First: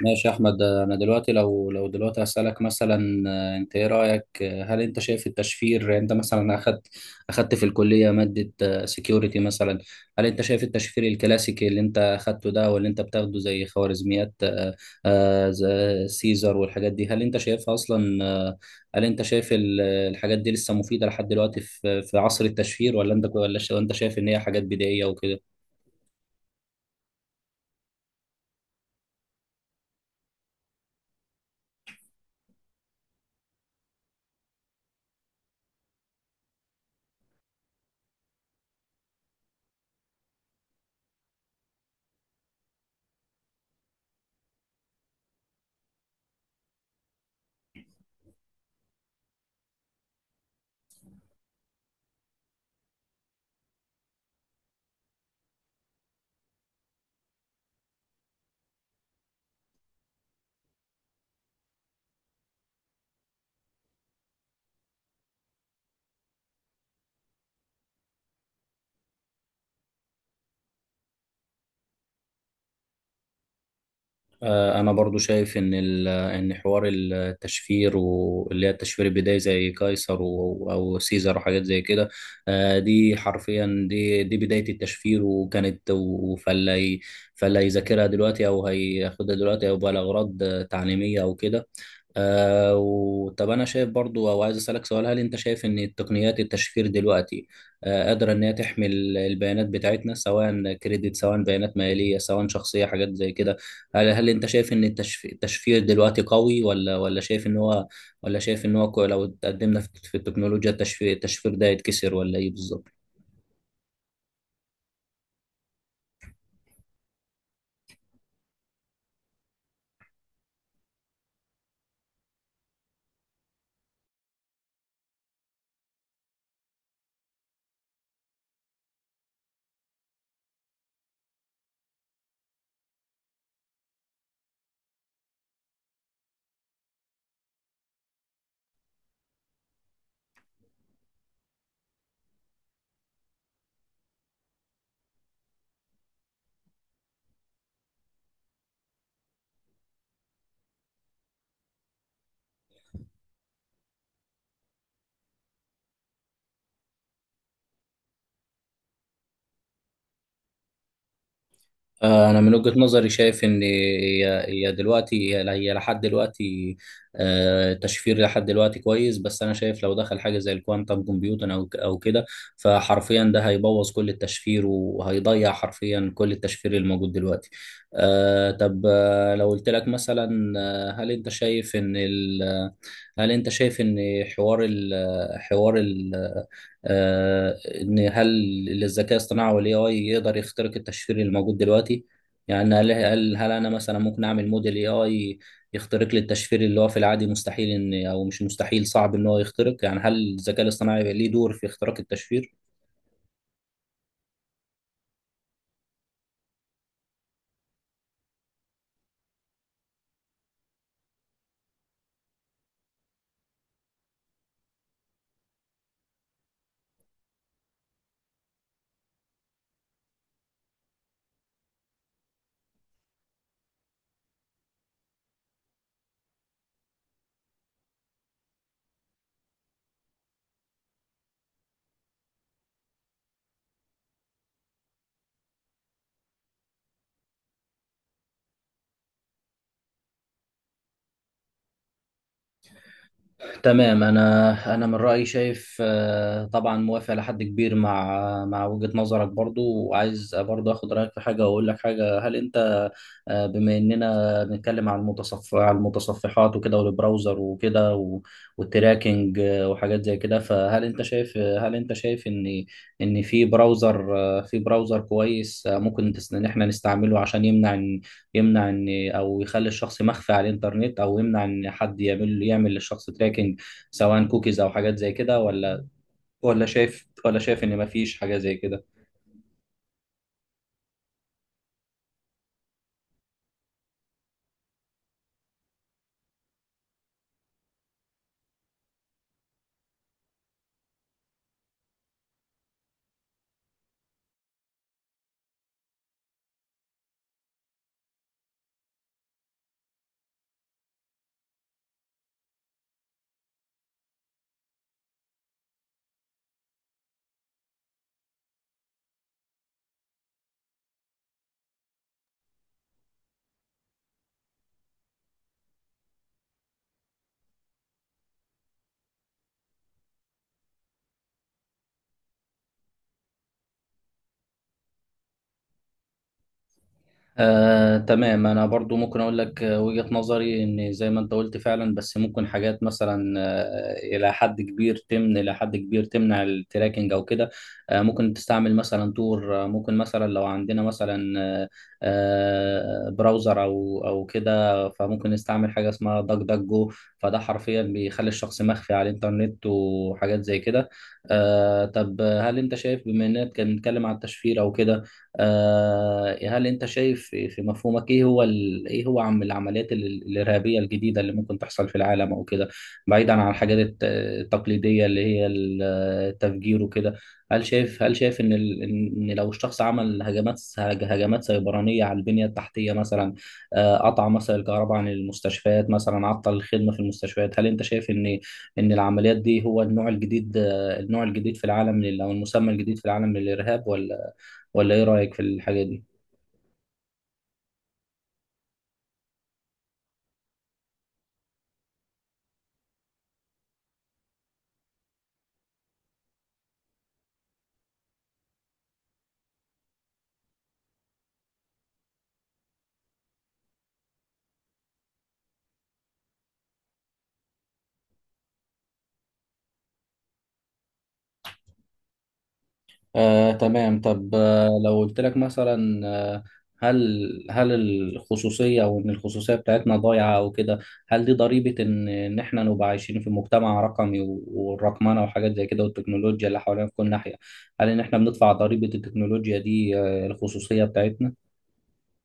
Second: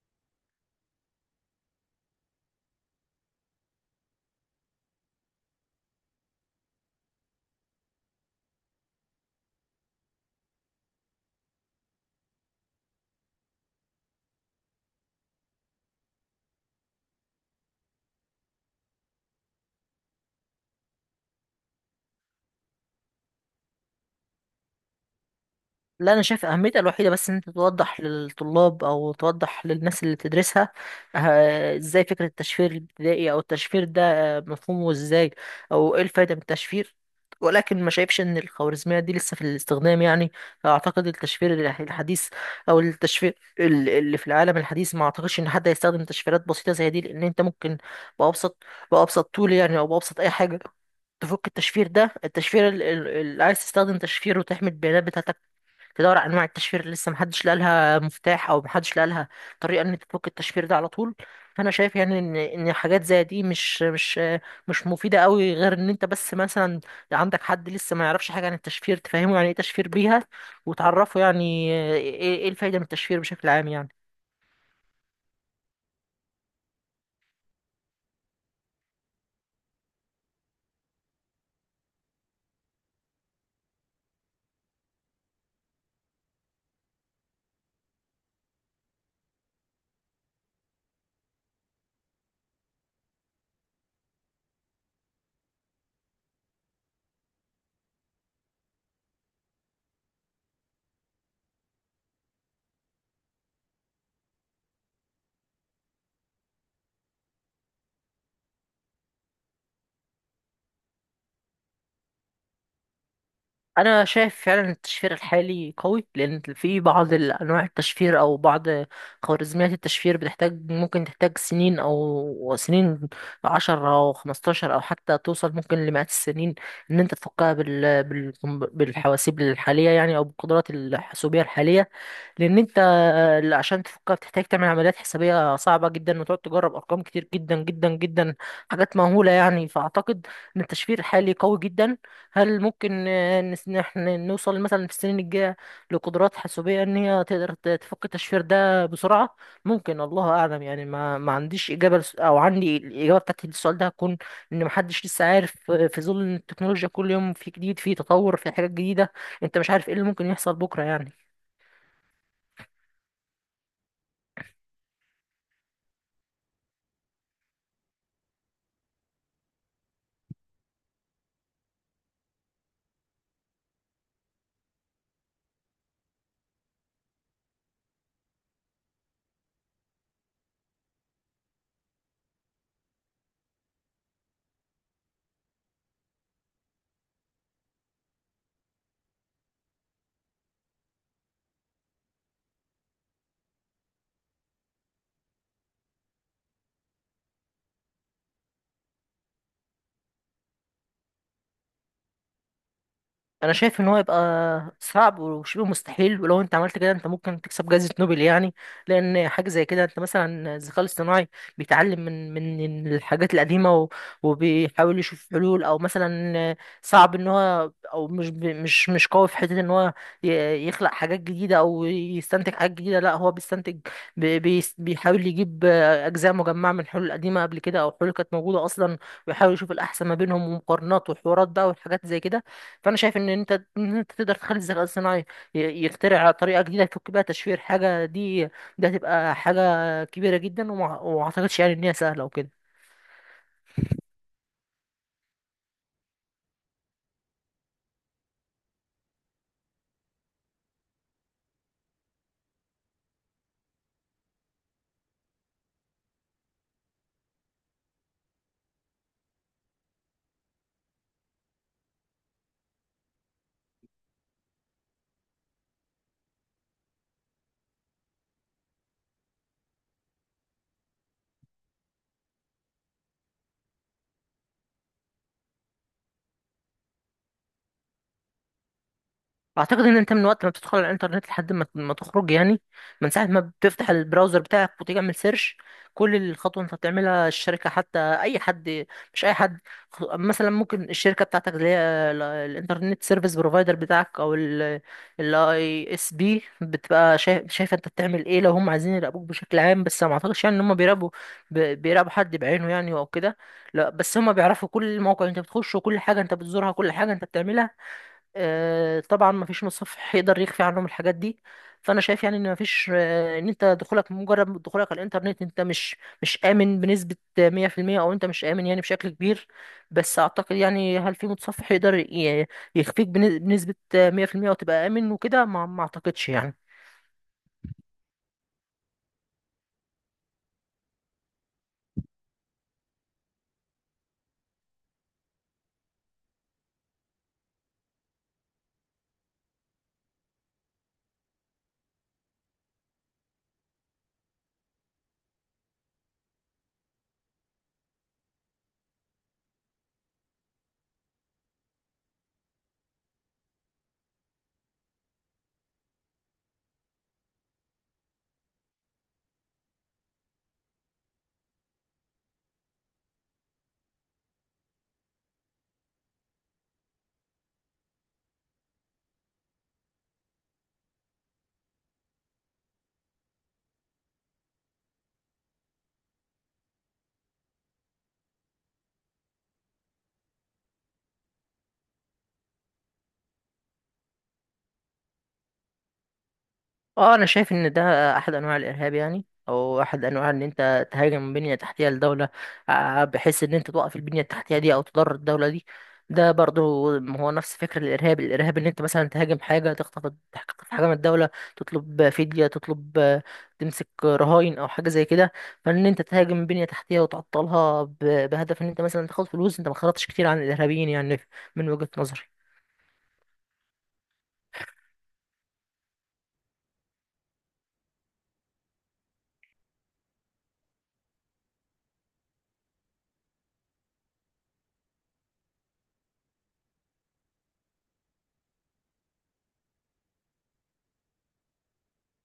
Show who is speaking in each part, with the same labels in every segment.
Speaker 1: ماشي يا احمد. انا دلوقتي لو دلوقتي هسألك مثلا، انت ايه رأيك؟ هل انت شايف التشفير، يعني انت مثلا اخدت في الكلية مادة سكيورتي مثلا؟ هل انت شايف التشفير الكلاسيكي اللي انت اخدته ده واللي انت بتاخده زي خوارزميات، زي سيزر والحاجات دي، هل انت شايفها اصلا هل انت شايف الحاجات دي لسه مفيدة لحد دلوقتي في في عصر التشفير؟ ولا انت، ولا انت شايف ان هي حاجات بدائية وكده؟
Speaker 2: لا، انا شايف اهميتها الوحيده بس ان انت توضح للطلاب او توضح للناس اللي بتدرسها. ازاي فكره التشفير الابتدائي او التشفير ده مفهومه ازاي؟ او ايه الفايده من التشفير؟ ولكن ما شايفش ان الخوارزميه دي لسه في الاستخدام يعني. اعتقد التشفير الحديث، او التشفير اللي في العالم الحديث، ما اعتقدش ان حد هيستخدم تشفيرات بسيطه زي دي، لان انت ممكن بابسط بابسط طول يعني، او بابسط اي حاجه تفك التشفير ده. التشفير اللي عايز تستخدم تشفير وتحمي البيانات بتاعتك، تدور على انواع التشفير اللي لسه محدش لقى لها مفتاح، او محدش لقى لها طريقه ان انت تفك التشفير ده على طول. فانا شايف يعني ان حاجات زي دي مش مفيده قوي، غير ان انت بس مثلا عندك حد لسه ما يعرفش حاجه عن التشفير تفهمه يعني ايه تشفير بيها، وتعرفه يعني ايه إيه الفايده من التشفير بشكل عام يعني.
Speaker 1: انا برضو شايف ان ان حوار التشفير، واللي هي التشفير البدائي زي قيصر او سيزر وحاجات زي كده، دي حرفيا دي بدايه التشفير وكانت فاللي هيذاكرها دلوقتي او هياخدها دلوقتي او بقى لاغراض تعليميه او كده. وطب انا شايف برضو، او عايز اسالك سؤال، هل انت شايف ان تقنيات التشفير دلوقتي قادره ان هي تحمي البيانات بتاعتنا، سواء كريدت، سواء بيانات ماليه، سواء شخصيه، حاجات زي كده؟ هل انت شايف ان التشفير دلوقتي قوي، ولا شايف ان هو، ولا شايف ان هو لو اتقدمنا في في التكنولوجيا، التشفير التشفير ده يتكسر، ولا ايه بالظبط؟
Speaker 2: انا شايف فعلا التشفير الحالي قوي، لان في بعض انواع التشفير، او بعض خوارزميات التشفير بتحتاج، ممكن تحتاج سنين، او سنين 10 او 15، او حتى توصل ممكن لمئات السنين، ان انت تفكها بالحواسيب الحاليه يعني، او بالقدرات الحاسوبيه الحاليه. لان انت، عشان تفكها بتحتاج تعمل عمليات حسابيه صعبه جدا، وتقعد تجرب ارقام كتير جدا جدا جدا، حاجات مهوله يعني. فاعتقد ان التشفير الحالي قوي جدا. هل ممكن نحن نوصل مثلا في السنين الجاية لقدرات حاسوبية ان هي تقدر تفك التشفير ده بسرعة؟ ممكن. الله اعلم يعني. ما عنديش اجابة، او عندي الاجابة بتاعت السؤال ده، هتكون ان محدش لسه عارف. في ظل ان التكنولوجيا كل يوم في جديد، في تطور، في حاجات جديدة، انت مش عارف ايه اللي ممكن يحصل بكرة يعني.
Speaker 1: أنا من وجهة نظري شايف إن هي دلوقتي، هي لحد دلوقتي، تشفير لحد دلوقتي كويس، بس أنا شايف لو دخل حاجة زي الكوانتم كومبيوتر أو أو كده، فحرفيا ده هيبوظ كل التشفير وهيضيع حرفيا كل التشفير الموجود دلوقتي. طب، لو قلت لك مثلا، هل أنت شايف إن هل أنت شايف إن حوار ال حوار ال آه، ان هل الذكاء الاصطناعي والاي اي يقدر يخترق التشفير الموجود دلوقتي؟ يعني هل انا مثلا ممكن اعمل موديل اي اي يخترق لي التشفير اللي هو في العادي مستحيل ان، او مش مستحيل، صعب ان هو يخترق؟ يعني هل الذكاء الاصطناعي ليه دور في اختراق التشفير؟
Speaker 2: انا شايف ان هو يبقى صعب وشبه مستحيل، ولو انت عملت كده انت ممكن تكسب جائزة نوبل يعني. لان حاجة زي كده، انت مثلا الذكاء الاصطناعي بيتعلم من الحاجات القديمة وبيحاول يشوف حلول، او مثلا صعب ان هو، او مش ب- مش مش قوي في حتة ان هو يخلق حاجات جديدة او يستنتج حاجات جديدة. لا، هو بيستنتج، بيحاول يجيب اجزاء مجمعة من حلول قديمة قبل كده، او حلول كانت موجودة اصلا، ويحاول يشوف الاحسن ما بينهم، ومقارنات وحوارات بقى وحاجات زي كده. فانا شايف ان انت، ان انت تقدر تخلي الذكاء الصناعي يخترع طريقه جديده يفك بيها تشفير حاجه دي، ده هتبقى حاجه كبيره جدا، وما اعتقدش يعني ان هي سهله وكده.
Speaker 1: تمام. انا من رايي شايف، طبعا موافق لحد كبير مع مع وجهه نظرك برضو، وعايز برضو اخد رايك في حاجه واقول لك حاجه. هل انت، بما اننا بنتكلم عن عن المتصفحات وكده والبراوزر وكده والتراكنج وحاجات زي كده، فهل انت شايف هل انت شايف ان ان في براوزر، في براوزر كويس ممكن ان احنا نستعمله عشان يمنع يمنع ان، او يخلي الشخص مخفي على الانترنت، او يمنع ان حد يعمل يعمل للشخص تراكنج سواء كوكيز او حاجات زي كده، ولا ولا شايف ولا شايف ان مفيش حاجة زي كده؟
Speaker 2: اعتقد ان انت من وقت ما بتدخل على الانترنت لحد ما تخرج يعني، من ساعه ما بتفتح البراوزر بتاعك وتعمل سيرش، كل الخطوه انت بتعملها الشركه، حتى اي حد، مش اي حد، مثلا ممكن الشركه بتاعتك اللي هي الانترنت سيرفيس بروفايدر بتاعك، او الاي اس بي، بتبقى شايفه انت بتعمل ايه لو هم عايزين يراقبوك بشكل عام. بس ما اعتقدش يعني ان هم بيراقبوا، بيراقبوا حد بعينه يعني او كده. لا، بس هم بيعرفوا كل موقع انت بتخشه، وكل حاجه انت بتزورها، كل حاجه انت بتعملها. طبعا، مفيش مصحف هيقدر يخفي عنهم الحاجات دي. فانا شايف يعني ان مفيش، ان انت دخولك، مجرد دخولك على الانترنت، انت مش امن بنسبة 100%، او انت مش امن يعني بشكل كبير. بس اعتقد يعني، هل في متصفح يقدر يخفيك بنسبة 100% وتبقى امن وكده؟ ما اعتقدش يعني.
Speaker 1: تمام، انا برضو ممكن اقول لك وجهة نظري ان زي ما انت قلت فعلا، بس ممكن حاجات مثلا الى حد كبير الى حد كبير تمنع التراكنج او كده. ممكن تستعمل مثلا تور، ممكن مثلا لو عندنا مثلا، براوزر او كده، فممكن نستعمل حاجة اسمها داك داك جو، فده حرفيا بيخلي الشخص مخفي على الانترنت وحاجات زي كده. طب هل انت شايف، بما اننا بنتكلم على التشفير او كده، هل انت شايف في في مفهومك ايه هو، ال... ايه هو العمليات الارهابيه الجديده اللي ممكن تحصل في العالم او كده، بعيدا عن الحاجات التقليديه اللي هي التفجير وكده؟ هل شايف هل شايف ان، ال... ان لو الشخص عمل هجمات هجمات سيبرانيه على البنيه التحتيه مثلا، قطع مثلا الكهرباء عن المستشفيات مثلا، عطل الخدمه في المستشفيات، هل انت شايف ان ان العمليات دي هو النوع الجديد، النوع الجديد في العالم او المسمى الجديد في العالم للارهاب، ولا ايه رأيك في الحاجة دي؟
Speaker 2: اه، انا شايف ان ده احد انواع الارهاب يعني، او احد انواع ان انت تهاجم بنية تحتية لدولة، بحيث ان انت توقف البنية التحتية دي، او تضر الدولة دي. ده برضه هو نفس فكرة الارهاب ان انت مثلا تهاجم حاجة، تخطف حاجة من الدولة، تطلب فدية، تطلب آه، تمسك رهائن، او حاجة زي كده. فان انت تهاجم بنية تحتية وتعطلها بهدف ان انت مثلا تاخد فلوس، انت ما خرجتش كتير عن الارهابيين يعني، من وجهة نظري.
Speaker 1: تمام. طب لو قلت لك مثلا، هل هل الخصوصية، او ان الخصوصية بتاعتنا ضايعة او كده، هل دي ضريبة ان ان احنا نبقى عايشين في مجتمع رقمي والرقمنة وحاجات زي كده والتكنولوجيا اللي حوالينا في كل ناحية؟ هل ان احنا بندفع ضريبة التكنولوجيا دي الخصوصية بتاعتنا؟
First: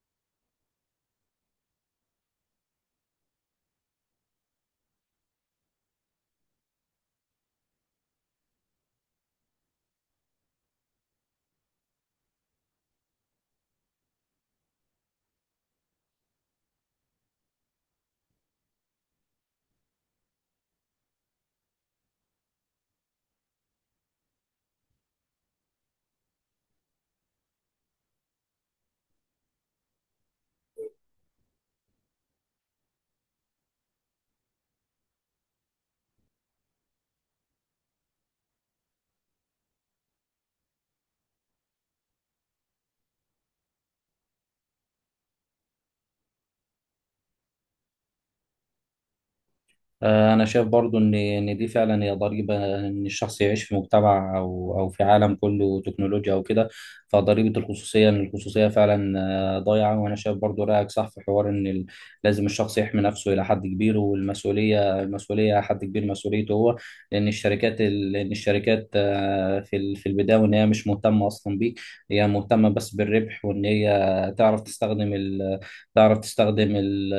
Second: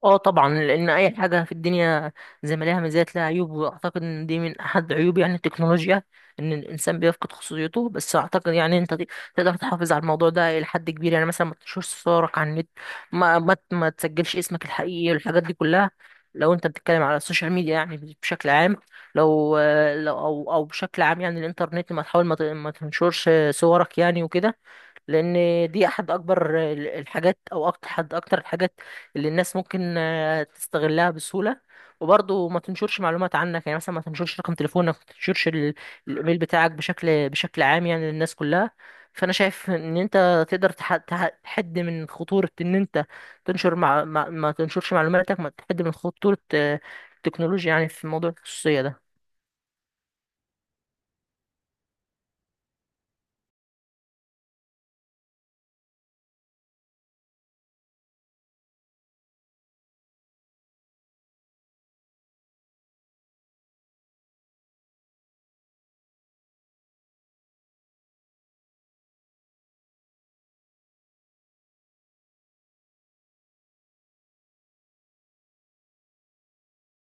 Speaker 2: اه طبعا، لان اي حاجه في الدنيا زي ما ليها مزايا لها عيوب، واعتقد ان دي من احد عيوب يعني التكنولوجيا، ان الانسان بيفقد خصوصيته. بس اعتقد يعني انت تقدر تحافظ على الموضوع ده الى حد كبير يعني. مثلا ما تنشرش صورك على النت، ما تسجلش اسمك الحقيقي والحاجات دي كلها، لو انت بتتكلم على السوشيال ميديا يعني بشكل عام. لو لو او او بشكل عام يعني الانترنت، ما تحاول، ما تنشرش صورك يعني وكده، لان دي احد اكبر الحاجات، او أكتر، احد اكتر الحاجات اللي الناس ممكن تستغلها بسهولة. وبرضه ما تنشرش معلومات عنك، يعني مثلا ما تنشرش رقم تليفونك، ما تنشرش الايميل بتاعك بشكل عام يعني للناس كلها. فانا شايف ان انت تقدر تحد من خطورة ان انت تنشر، مع ما, ما تنشرش معلوماتك، ما تحد من خطورة التكنولوجيا يعني في موضوع الخصوصية ده.
Speaker 1: أنا شايف برضو إن إن دي فعلا هي ضريبة إن الشخص يعيش في مجتمع أو في عالم كله تكنولوجيا أو كده. فضريبة الخصوصية إن الخصوصية فعلا ضايعة. وأنا شايف برضو رأيك صح في حوار إن لازم الشخص يحمي نفسه إلى حد كبير، والمسؤولية، المسؤولية حد كبير مسؤوليته هو، لأن لأن الشركات في في البداية وإن هي مش مهتمة أصلا بيك، هي مهتمة بس بالربح وإن هي تعرف تستخدم، تعرف تستخدم ال-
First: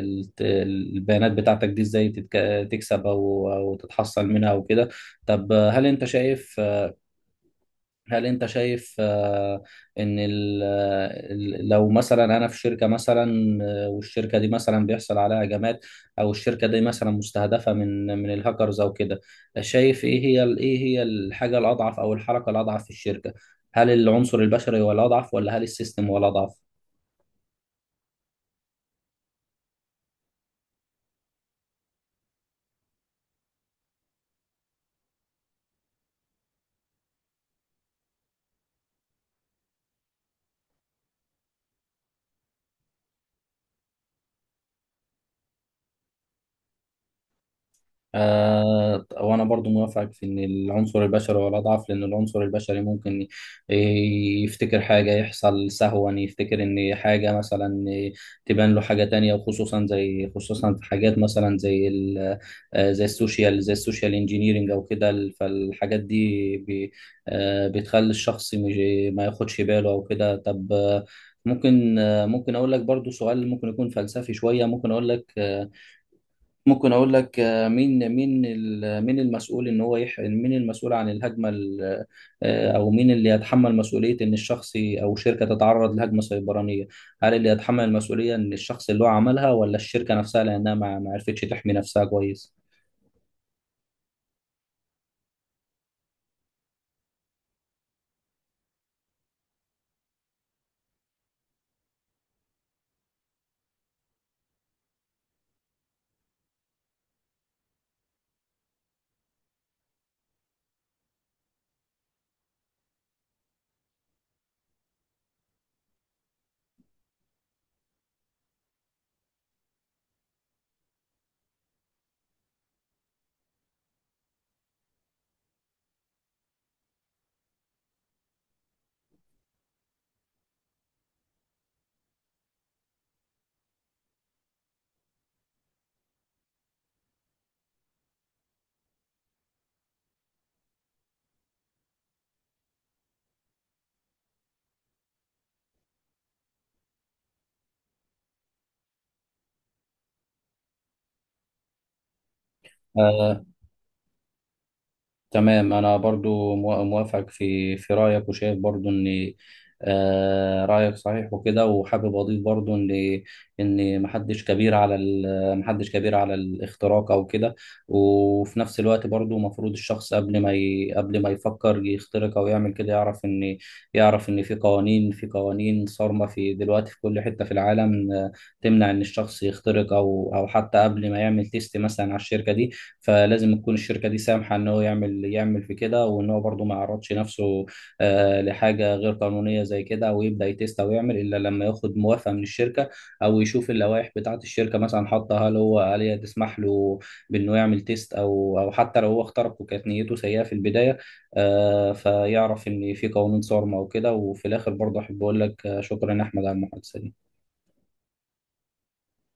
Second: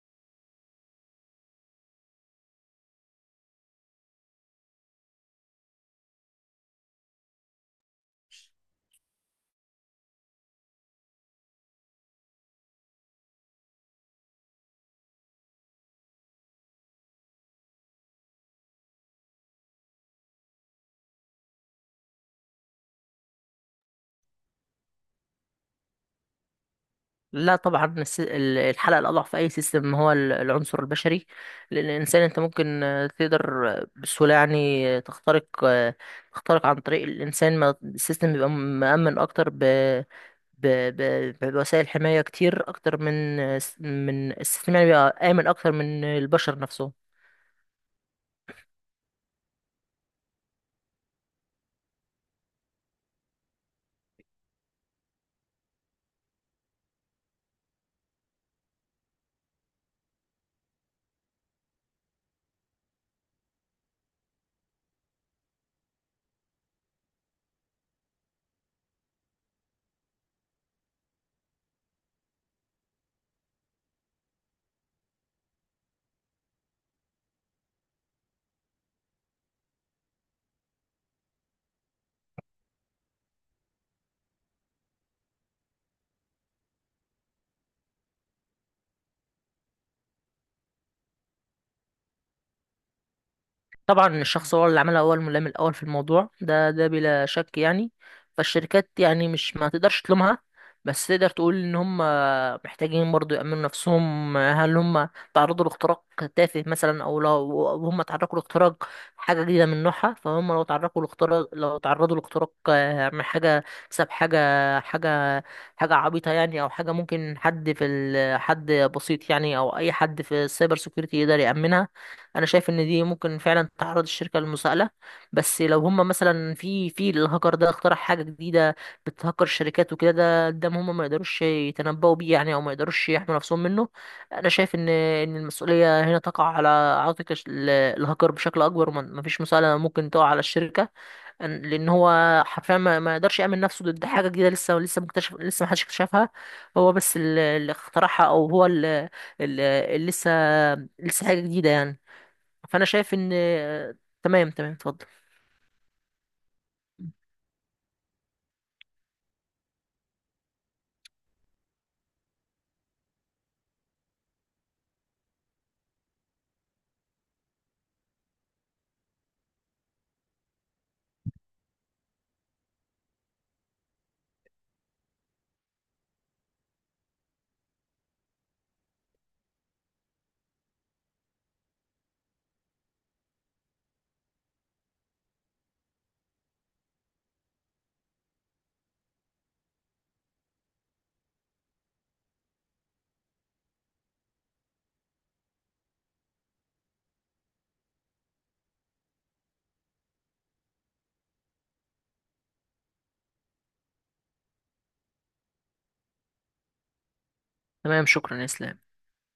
Speaker 1: ال- البيانات بتاعتك دي ازاي تكسب او تتحصل منها وكده. طب هل انت شايف، هل انت شايف ان لو مثلا انا في شركة مثلا، والشركة دي مثلا بيحصل عليها هجمات، او الشركة دي مثلا مستهدفة من من الهاكرز او كده، شايف ايه هي ايه هي الحاجة الاضعف او الحركة الاضعف في الشركة؟ هل العنصر البشري هو الاضعف، ولا هل السيستم هو الاضعف؟
Speaker 2: لا طبعا، الحلقة الأضعف في أي سيستم هو العنصر البشري. لأن الإنسان، أنت ممكن تقدر بسهولة يعني تخترق، تخترق عن طريق الإنسان. ما السيستم بيبقى مأمن أكتر ب ب ب بوسائل حماية كتير أكتر من، من السيستم يعني بيبقى آمن أكتر من البشر نفسهم.
Speaker 1: آه، وانا برضو موافقك في ان العنصر البشري هو الاضعف، لان العنصر البشري ممكن ي- يفتكر حاجه، يحصل سهوا، يفتكر ان حاجه مثلا تبان له حاجه تانية، وخصوصا زي، خصوصا في حاجات مثلا زي زي السوشيال، زي السوشيال انجينيرنج او كده فالحاجات دي بتخلي الشخص ما ياخدش باله او كده. طب، ممكن، ممكن اقول لك برضو سؤال ممكن يكون فلسفي شويه، ممكن اقول لك، ممكن اقول لك مين، مين المسؤول ان هو مين المسؤول عن الهجمه او مين اللي يتحمل مسؤوليه ان الشخص او شركه تتعرض لهجمه سيبرانيه؟ هل اللي يتحمل المسؤوليه ان الشخص اللي هو عملها، ولا الشركه نفسها لانها ما عرفتش تحمي نفسها كويس؟
Speaker 2: طبعا الشخص هو اللي عملها، هو الملام الاول في الموضوع ده بلا شك يعني. فالشركات يعني، مش ما تقدرش تلومها، بس تقدر تقول ان هم محتاجين برضو يأمنوا نفسهم. هل هم تعرضوا لاختراق تافه مثلا، او لو أو هم تعرضوا لاختراق حاجه جديده من نوعها؟ فهم لو تعرضوا لاختراق، لو تعرضوا لاختراق من حاجه، بسبب حاجه حاجه عبيطه يعني، او حاجه ممكن حد حد بسيط يعني، او اي حد في السايبر سيكيورتي يقدر يأمنها. انا شايف ان دي ممكن فعلا تعرض الشركه للمساءله. بس لو هم مثلا، في الهاكر ده اخترع حاجه جديده بتهكر الشركات وكده، ده قدام هم ما يقدروش يتنبؤوا بيه يعني، او ما يقدروش يحموا نفسهم منه. انا شايف ان ان المسؤوليه هنا تقع على عاتق الهاكر بشكل اكبر، وما فيش مساءله ممكن تقع على الشركه. لان هو حرفيا ما يقدرش يامن نفسه ضد حاجه جديده لسه، لسه مكتشف، لسه ما حدش اكتشفها. هو بس اللي اخترعها، اللي لسه، لسه حاجه جديده يعني. فانا شايف ان.
Speaker 1: آه،
Speaker 2: تمام تمام، اتفضل.
Speaker 1: تمام. انا برضو موافق في في رايك، وشايف برضو ان رايك صحيح وكده. وحابب اضيف برضو ان ان محدش كبير على الاختراق او كده، وفي نفس الوقت برضو المفروض الشخص قبل ما قبل ما يفكر يخترق او يعمل كده يعرف ان، يعرف ان في قوانين، في قوانين صارمة في دلوقتي في كل حتة في العالم، تمنع ان الشخص يخترق، او او حتى قبل ما يعمل تيست مثلا على الشركة دي، فلازم تكون الشركه دي سامحه ان هو يعمل، يعمل في كده، وان هو برضه ما يعرضش نفسه لحاجه غير قانونيه زي كده، او يبدا يتست او يعمل الا لما ياخد موافقه من الشركه، او يشوف اللوائح بتاعه الشركه مثلا حاطه، هل هو، هل هي تسمح له بانه يعمل تيست، او حتى لو هو اخترق وكانت نيته سيئه في البدايه، فيعرف ان في قوانين صارمه وكده. وفي الاخر برضه احب اقول لك شكرا يا احمد على المحادثه دي.
Speaker 2: تمام، شكرا يا اسلام.